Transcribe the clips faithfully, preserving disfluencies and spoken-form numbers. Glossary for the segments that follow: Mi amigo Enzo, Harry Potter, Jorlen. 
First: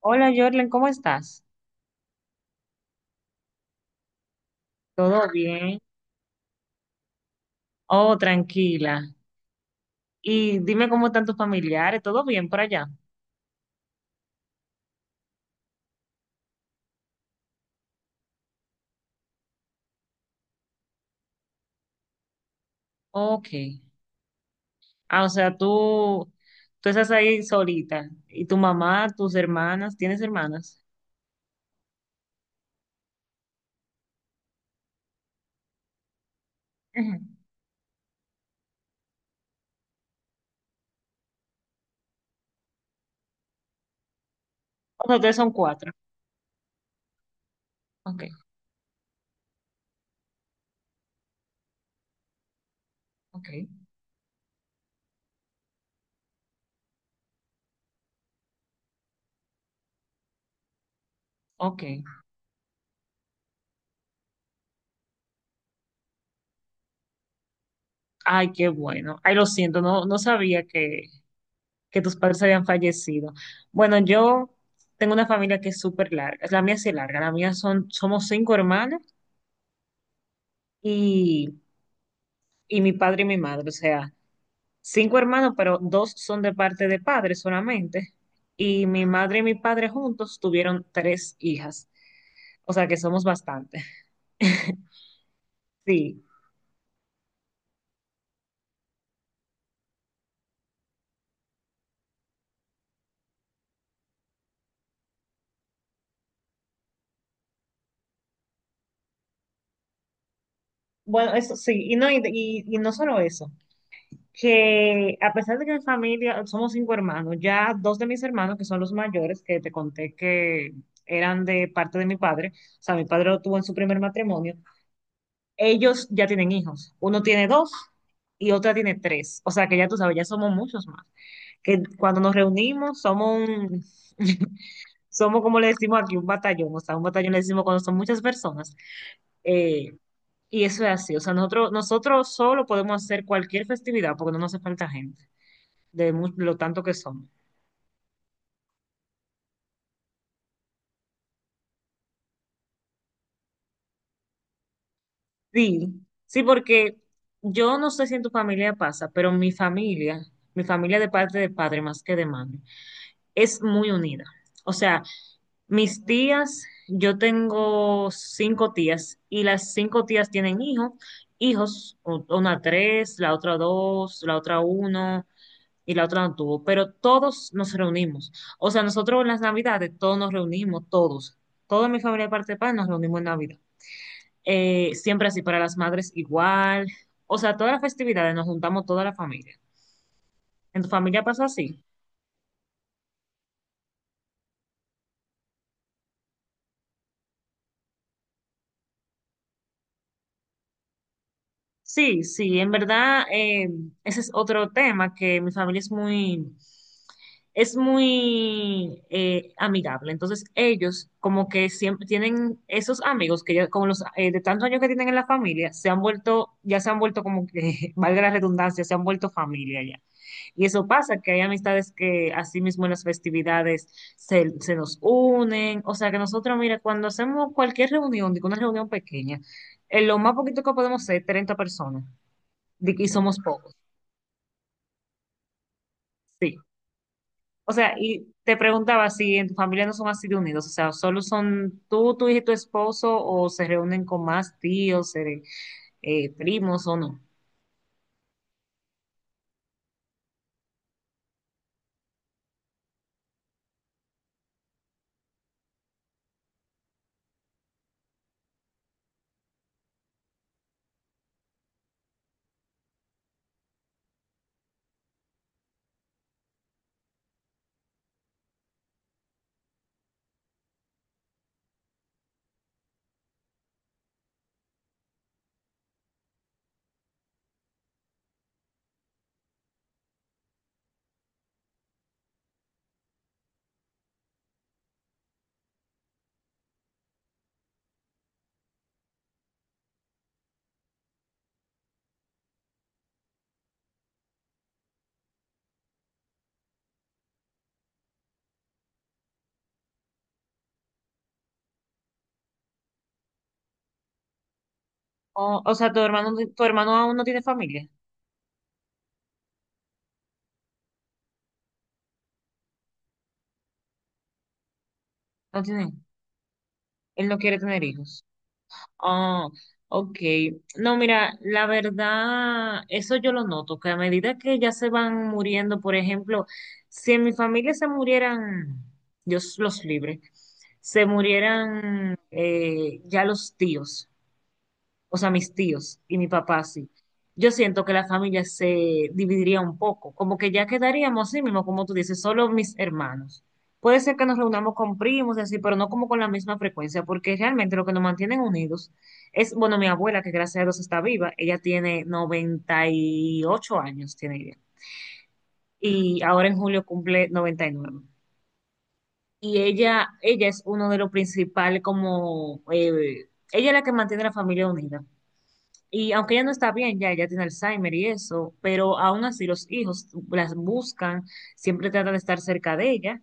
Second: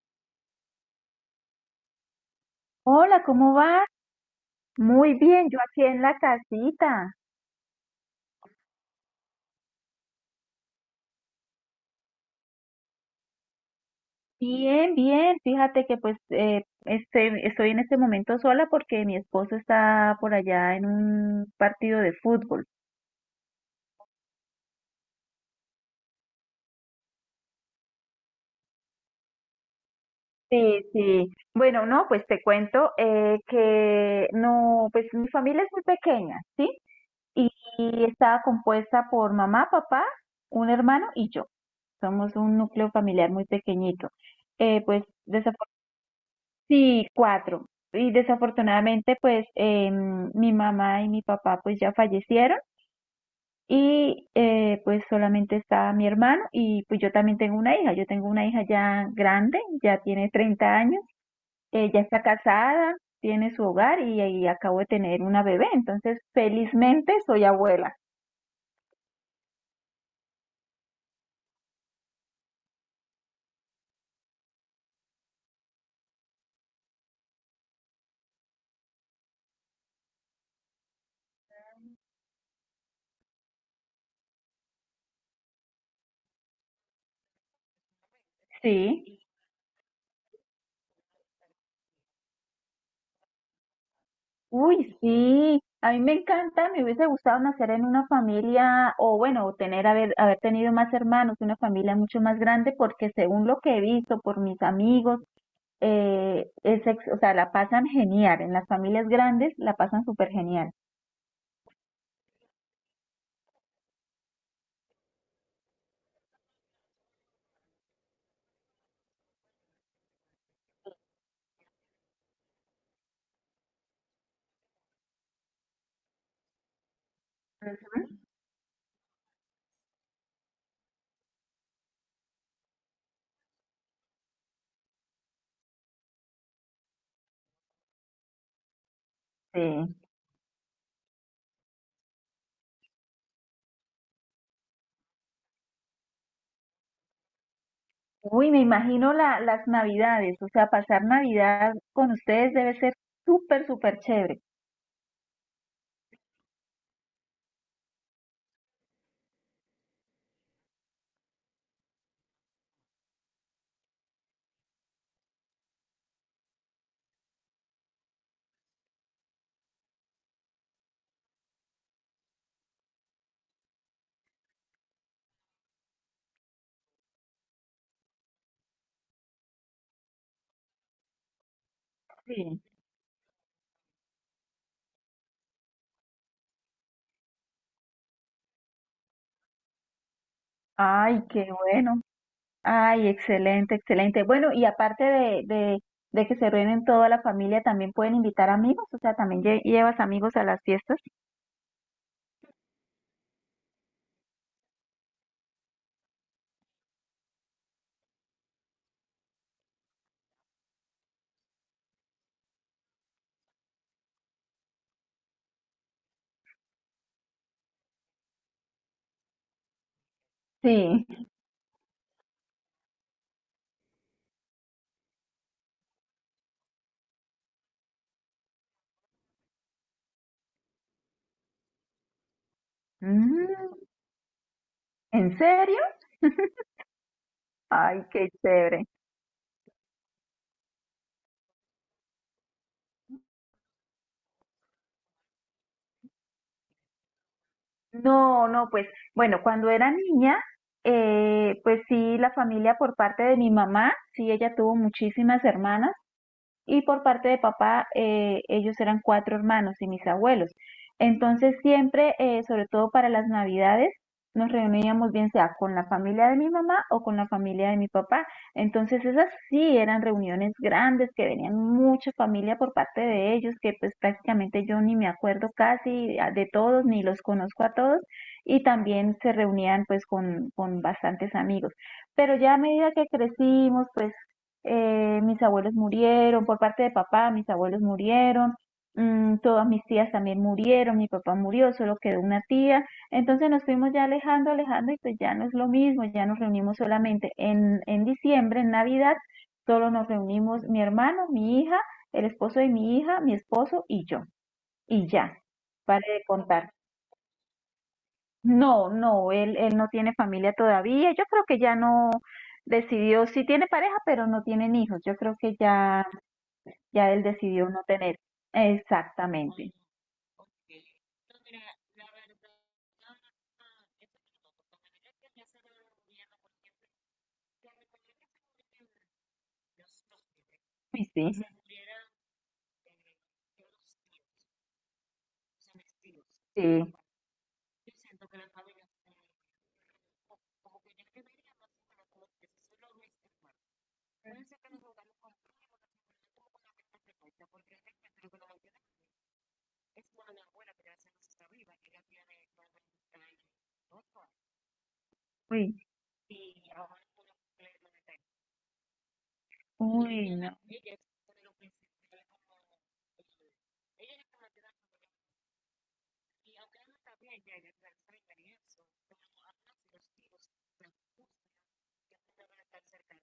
Hola, Jorlen, ¿cómo estás? Hola, ¿cómo vas? Muy ¿Todo bien, yo bien? aquí en la casita. Oh, tranquila. Y dime cómo están tus familiares, ¿todo bien por allá? Bien, bien. Fíjate que pues eh, este, estoy en este momento sola porque mi esposo está por allá en un partido de fútbol. Ok. Ah, o sea, tú, tú estás ahí solita. ¿Y tu mamá, tus hermanas? ¿Tienes hermanas? Sí, sí. Bueno, no, pues te cuento eh, que no, pues mi familia es muy pequeña, ¿sí? Ujú. Y, y está compuesta por mamá, papá, un hermano y yo. Somos un núcleo familiar muy pequeñito. Eh, pues O sea, ustedes son cuatro. Sí, cuatro. Y Ok, desafortunadamente, pues eh, mi mamá y mi papá pues ya fallecieron ok, y eh, pues solamente está mi hermano y pues yo también tengo una hija. Yo tengo una hija ya grande, ya tiene treinta años, ok. eh, ya está casada, tiene su hogar y, y acabo de tener una bebé. Entonces, felizmente soy abuela. Ay, qué bueno. Ay, lo siento, no, no sabía que, que tus padres habían fallecido. Bueno, yo tengo una familia que es súper larga. La mía sí es larga. La mía son, somos cinco hermanas. Y y mi padre y mi madre, o sea, cinco hermanos, pero dos son de parte de padre solamente. Y Sí. mi madre y mi padre juntos tuvieron tres hijas, o sea que somos bastante. Uy, sí, a mí me Sí, encanta, me hubiese gustado nacer en una familia o bueno, tener haber, haber tenido más hermanos, una familia mucho más grande, porque según lo que he visto por mis amigos, eh, es, ex- o sea, la pasan genial, en las familias grandes la pasan súper genial. bueno, eso sí, y no, y, y- y no solo eso, que a pesar de que mi familia, somos cinco hermanos, ya dos de mis hermanos, que son los mayores, que te conté que eran de parte de mi padre, o sea, mi padre lo tuvo en su primer matrimonio, ellos ya tienen hijos. Uno tiene dos y otra tiene tres. O sea que ya tú sabes, ya somos muchos más. Que cuando nos reunimos somos un, somos como le decimos aquí, un batallón. O sea, un batallón le decimos cuando son muchas personas. Sí. Eh, y eso es así. O sea, nosotros, nosotros solo podemos hacer cualquier festividad porque no nos hace falta gente, de mu- lo tanto que somos. Uy, me imagino la, las navidades, o sea, pasar Navidad con ustedes debe ser súper, súper chévere. Sí, sí, porque yo no sé si en tu familia pasa, pero mi familia, mi familia de parte de padre más que de madre, es muy unida. O sea, Mis tías, yo tengo cinco tías y las cinco tías tienen hijos, hijos, u- una tres, la otra dos, la otra uno y la otra no tuvo, pero todos nos reunimos. O sea, nosotros en las Navidades todos nos reunimos, todos, toda mi familia de parte de Sí. padre nos reunimos en Navidad. Eh, siempre así para las madres igual. O sea, todas las festividades nos juntamos toda la familia. ¿En tu Ay, familia pasa qué así? bueno. Ay, excelente, excelente. Bueno, y aparte de, de, de que se reúnen toda la familia, también pueden invitar amigos, o sea, también lle- llevas amigos a las fiestas. Sí, sí, en verdad, eh, ese es otro tema que mi familia es muy, es muy eh, amigable. Entonces, ellos como que siempre tienen esos amigos que ya, como los eh, de tantos años que tienen en la familia, se han vuelto, ya se han vuelto como que, valga la redundancia, se han vuelto familia y eso Sí. pasa, que hay amistades que así mismo en las festividades se, se nos unen. O sea que nosotros, mira, cuando hacemos cualquier reunión, digo una reunión pequeña, eh, lo más poquito que podemos ser treinta personas. di- Y somos Mm, pocos, ¿en serio? sí. O sea, Ay, y qué te chévere. preguntaba si en tu familia no son así de unidos, o sea, solo son tú, tu hija y tu esposo, o se reúnen con más tíos, eh, eh, primos o no. No, no, pues bueno, cuando era niña, eh, pues sí, la familia por parte de mi mamá, sí, ella tuvo muchísimas hermanas. Y por parte de papá eh, ellos eran cuatro hermanos y mis abuelos. Entonces siempre, eh, sobre todo para las navidades, nos reuníamos bien sea con la familia de mi mamá o con la familia de mi papá. Entonces esas sí eran reuniones grandes que venían mucha familia por parte de ellos, que pues prácticamente yo ni me acuerdo casi de todos, ni los conozco a todos, y también se reunían pues con, con bastantes amigos. Pero ya a medida que crecimos, pues eh, mis abuelos murieron, por parte de papá, mis abuelos murieron, mm, todas mis tías también murieron, mi papá murió, solo quedó una tía, entonces nos fuimos ya alejando, alejando y pues ya no es lo mismo, ya nos reunimos solamente en, en diciembre, en Navidad, solo nos reunimos mi hermano, mi hija, el esposo de mi hija, mi esposo y yo, y ya, O, o sea, tu pare de hermano, tu contar. hermano aún no tiene familia, No, no, él, él no tiene familia todavía, yo creo que ya no decidió, sí tiene pareja, pero no tienen hijos, yo creo que no tiene, ya ya él él no quiere decidió tener no tener. hijos. Ah, Exactamente. ok. No, mira, la verdad, eso yo lo noto, que a medida que ya se van muriendo, por ejemplo, si en mi familia se murieran, Dios los libre, se Uy, sí, murieran eh, ya los tíos o sea, mis tíos y mi papá sí, sí. yo siento que la familia se dividiría un poco, como que ya quedaríamos así mismo, como tú dices, solo mis hermanos. Puede ser que nos reunamos con primos y así, pero no como con la misma frecuencia, porque realmente lo que nos mantienen unidos es, bueno, mi abuela, que gracias a Dios está viva, ella tiene noventa y ocho años, tiene ella, Uy, y ahora en julio cumple noventa y nueve. Y nueve. Y ella, uy, ella no. es uno de los principales como, eh, ella es la que mantiene la familia unida. Y aunque ella no está bien, ya ella tiene Alzheimer y eso, pero aún así los hijos las buscan, siempre tratan de estar cerca de ella.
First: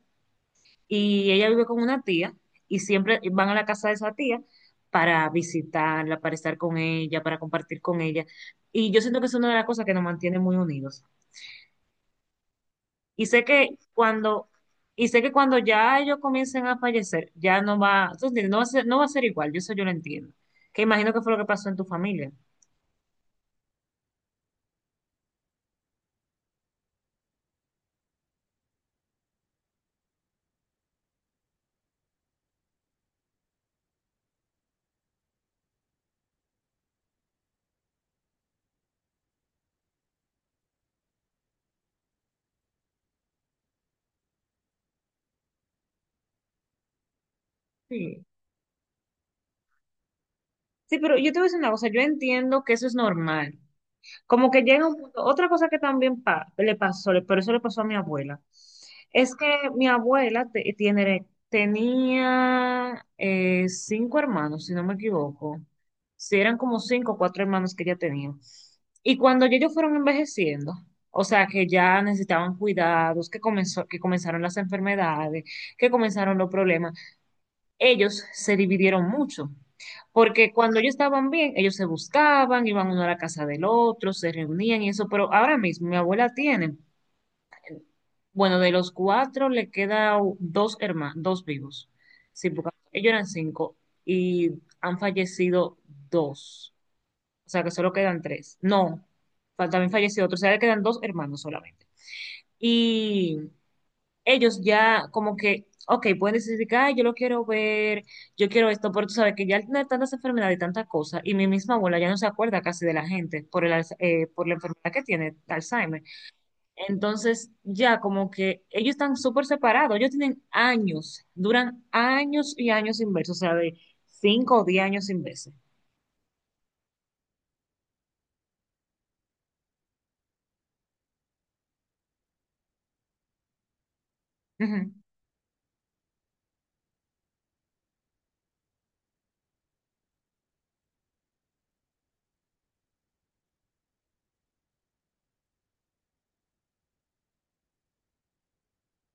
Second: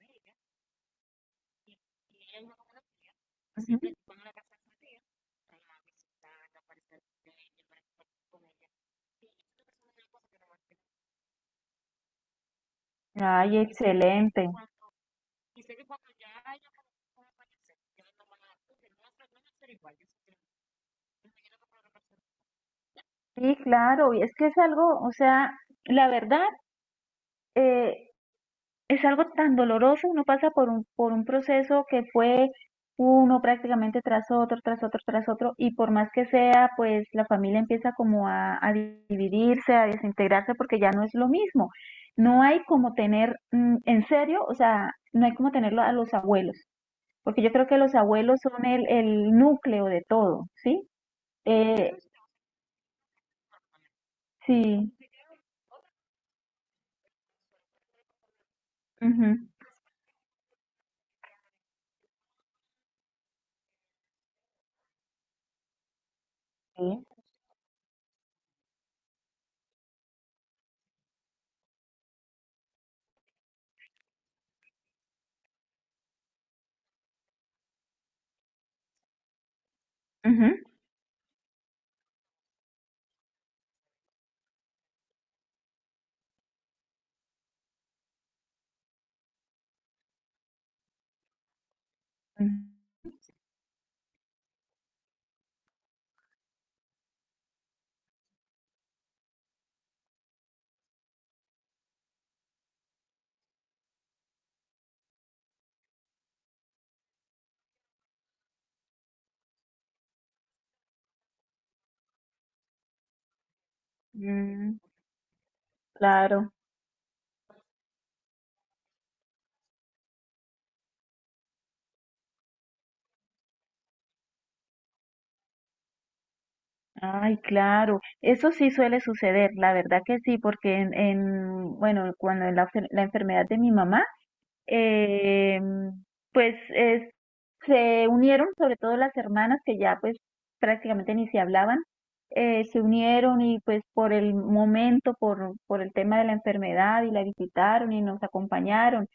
Y ella vive con una tía y siempre van a la casa Ujú. de esa tía para visitarla, para estar con ella, para compartir con ella. Y yo siento que es una de las cosas que nos mantiene muy unidos. Y sé Ay, que cuando, excelente. y sé que cuando ya ellos comiencen a fallecer, ya no va, tú entiendes, No va a ser, no va a ser igual, yo eso yo lo entiendo. Que imagino que fue lo que pasó en tu familia. Sí, claro, y es que es algo, o sea, la verdad, es algo tan doloroso, uno pasa por un, por un proceso que fue uno prácticamente tras otro, tras otro, tras otro, y por más que sea, pues la familia empieza como a, a dividirse, a desintegrarse, porque ya no es lo mismo. No hay como tener, mm, en serio, o sea, no hay como tenerlo a los abuelos, porque yo creo que los Sí. abuelos son el, el núcleo de todo, ¿sí? Sí, pero yo te voy a decir una cosa, Eh, yo entiendo que eso es normal. Como que llega sí, un punto, otra cosa que también pa- le pasó, le- pero eso le pasó a mi abuela, es ujú, que mi abuela te- tiene, tenía eh, cinco hermanos, si no me equivoco. Si eran como sí, cinco o cuatro hermanos que ella tenía. Y cuando ya ellos fueron envejeciendo, o sea, que ya necesitaban cuidados, que comenzó, que comenzaron las enfermedades, que comenzaron los problemas ellos se dividieron mucho, ujú, porque cuando ellos estaban bien, ellos se buscaban, iban uno a la casa del otro, se reunían y eso, pero ahora mismo mi abuela tiene, bueno, de los cuatro le quedan dos hermanos, dos vivos, sí, ujú, porque ellos eran cinco y han fallecido dos, o sea que solo quedan tres, no, fa- también falleció otro, o sea, le quedan dos hermanos solamente ellos ya como que, ok, pueden decidir que, ay, yo lo quiero ver, yo quiero esto, pero tú sabes que ya al tener tantas enfermedades y tantas cosas, y mi misma abuela ya no se acuerda casi de la gente por el, alza- eh, por la mm, enfermedad que tiene, Alzheimer. claro. Entonces, ya como que ellos están súper separados, ellos tienen años, duran años y años sin verse, o sea, de cinco o diez años sin verse. Ay, claro, eso sí suele suceder, la verdad que sí, porque en, en, bueno, cuando la, enfer- la enfermedad de mi mamá, Ujú. eh, pues es- se unieron, sobre todo las hermanas que ya pues prácticamente ni se hablaban, eh, se unieron y pues por el momento, por, por el tema de la enfermedad y la visitaron y nos acompañaron,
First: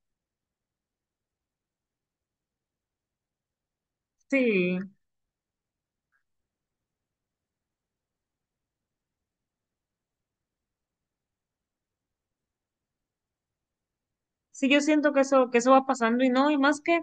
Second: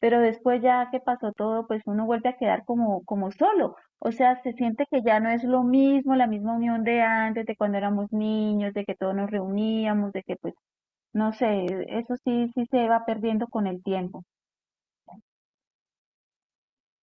pero después ya que pasó todo, pues uno vuelve a quedar como, como solo, o sea, se Sí, siente que ya no es lo mismo, la misma unión de antes, de cuando éramos niños, de que todos nos reuníamos, de que pues, no sé, eso sí, sí se va perdiendo con el tiempo. Sí, yo siento que eso, que eso va pasando y no, y más que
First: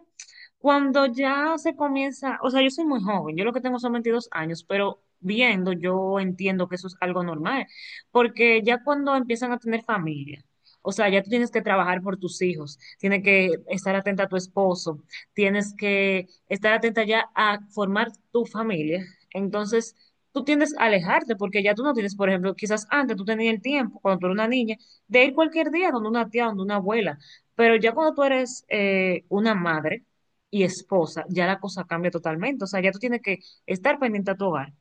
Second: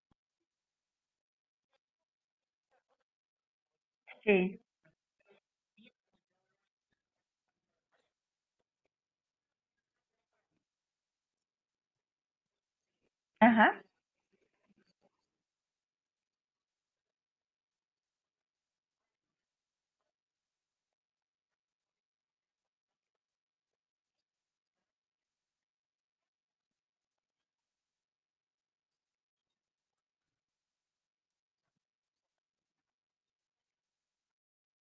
cuando ya se comienza, o sea, yo soy muy joven, yo lo que tengo son veintidós Sí. años, pero viendo yo entiendo que eso es algo normal, porque ya cuando empiezan a tener familia, o sea, ya tú tienes que trabajar por tus hijos, tienes que Ajá. estar atenta a tu esposo, tienes que estar atenta ya a formar tu familia, entonces tú tiendes a alejarte porque ya tú no tienes, por ejemplo, quizás antes tú tenías el tiempo, cuando tú eras una niña, de ir cualquier día donde una tía, donde una abuela pero ya cuando tú eres eh, una madre y esposa, ya la cosa cambia totalmente. O sea, ya tú tienes que estar pendiente a tu hogar,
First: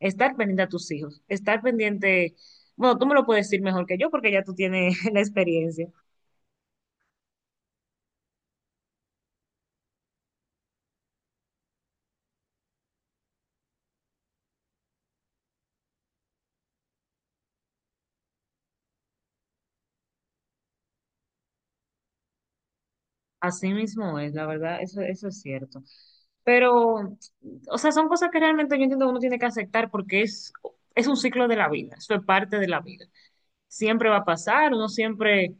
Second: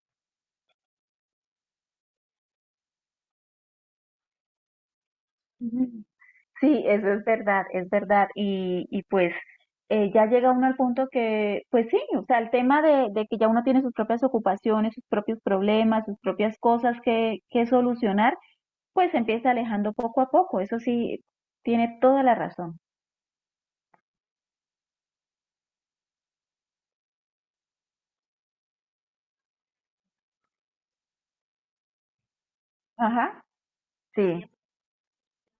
estar pendiente a tus hijos, estar pendiente, bueno, tú me lo puedes decir mejor que yo porque ya tú tienes la experiencia. Ujú. Sí, eso es verdad, es verdad. Y, y pues eh, ya llega uno al punto que, pues sí, o sea, el tema de, de que ya uno tiene sus propias ocupaciones, sus propios problemas, sus propias cosas que, que solucionar, pues se empieza alejando poco a poco. Eso sí, tiene toda la razón. Así mismo es, la verdad, eso, eso es cierto. Pero, o sea, son cosas que realmente yo entiendo que uno tiene que aceptar porque es, es un ciclo de la vida, eso es parte de la vida. Ajá, Siempre va a sí. pasar, uno siempre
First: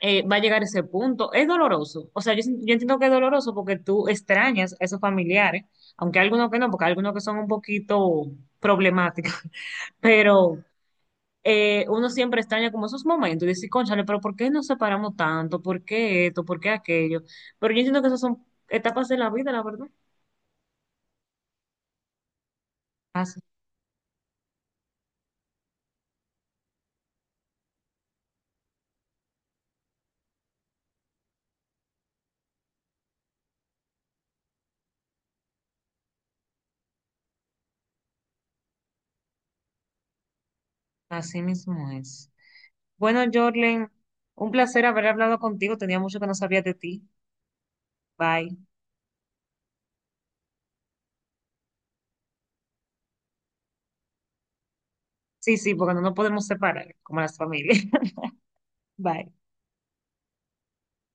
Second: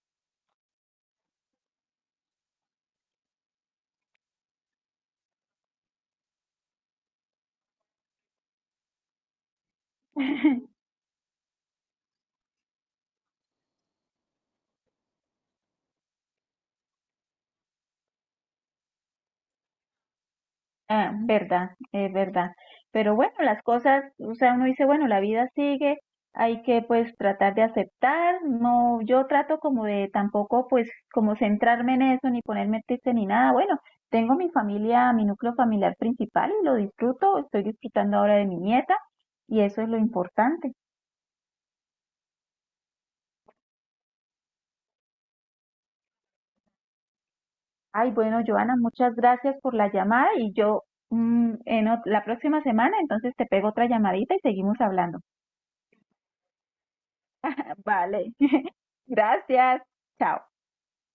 eh, va a llegar ese punto. Es doloroso. O sea, yo, sin- yo entiendo que es doloroso porque tú extrañas a esos familiares, aunque hay algunos que no, porque hay algunos que son un poquito problemáticos, pero eh, uno siempre extraña como esos momentos y dice, cónchale, pero ¿por qué nos separamos tanto? ¿Por qué esto? ¿Por qué aquello? Pero yo entiendo que esas son etapas de la vida, la verdad. Ah, verdad, es verdad. Pero bueno, Así, las cosas, o sea, uno dice, bueno, la vida sigue, hay que pues tratar de aceptar, no, yo trato como de tampoco pues como centrarme en eso, ni ponerme triste ni nada. Bueno, tengo mi familia, mi núcleo familiar principal y lo disfruto, estoy disfrutando ahora de mi nieta y eso es lo importante. así mismo es. Bueno, Jorlen, un placer haber hablado contigo. Tenía mucho que no sabía de ti. Ay, bueno, Bye. Joana, muchas gracias por la llamada y yo mm, en ot- la próxima semana entonces te pego otra llamadita y seguimos hablando. Sí, sí, porque no nos podemos separar, como las familias. Vale. Bye. Gracias. Chao.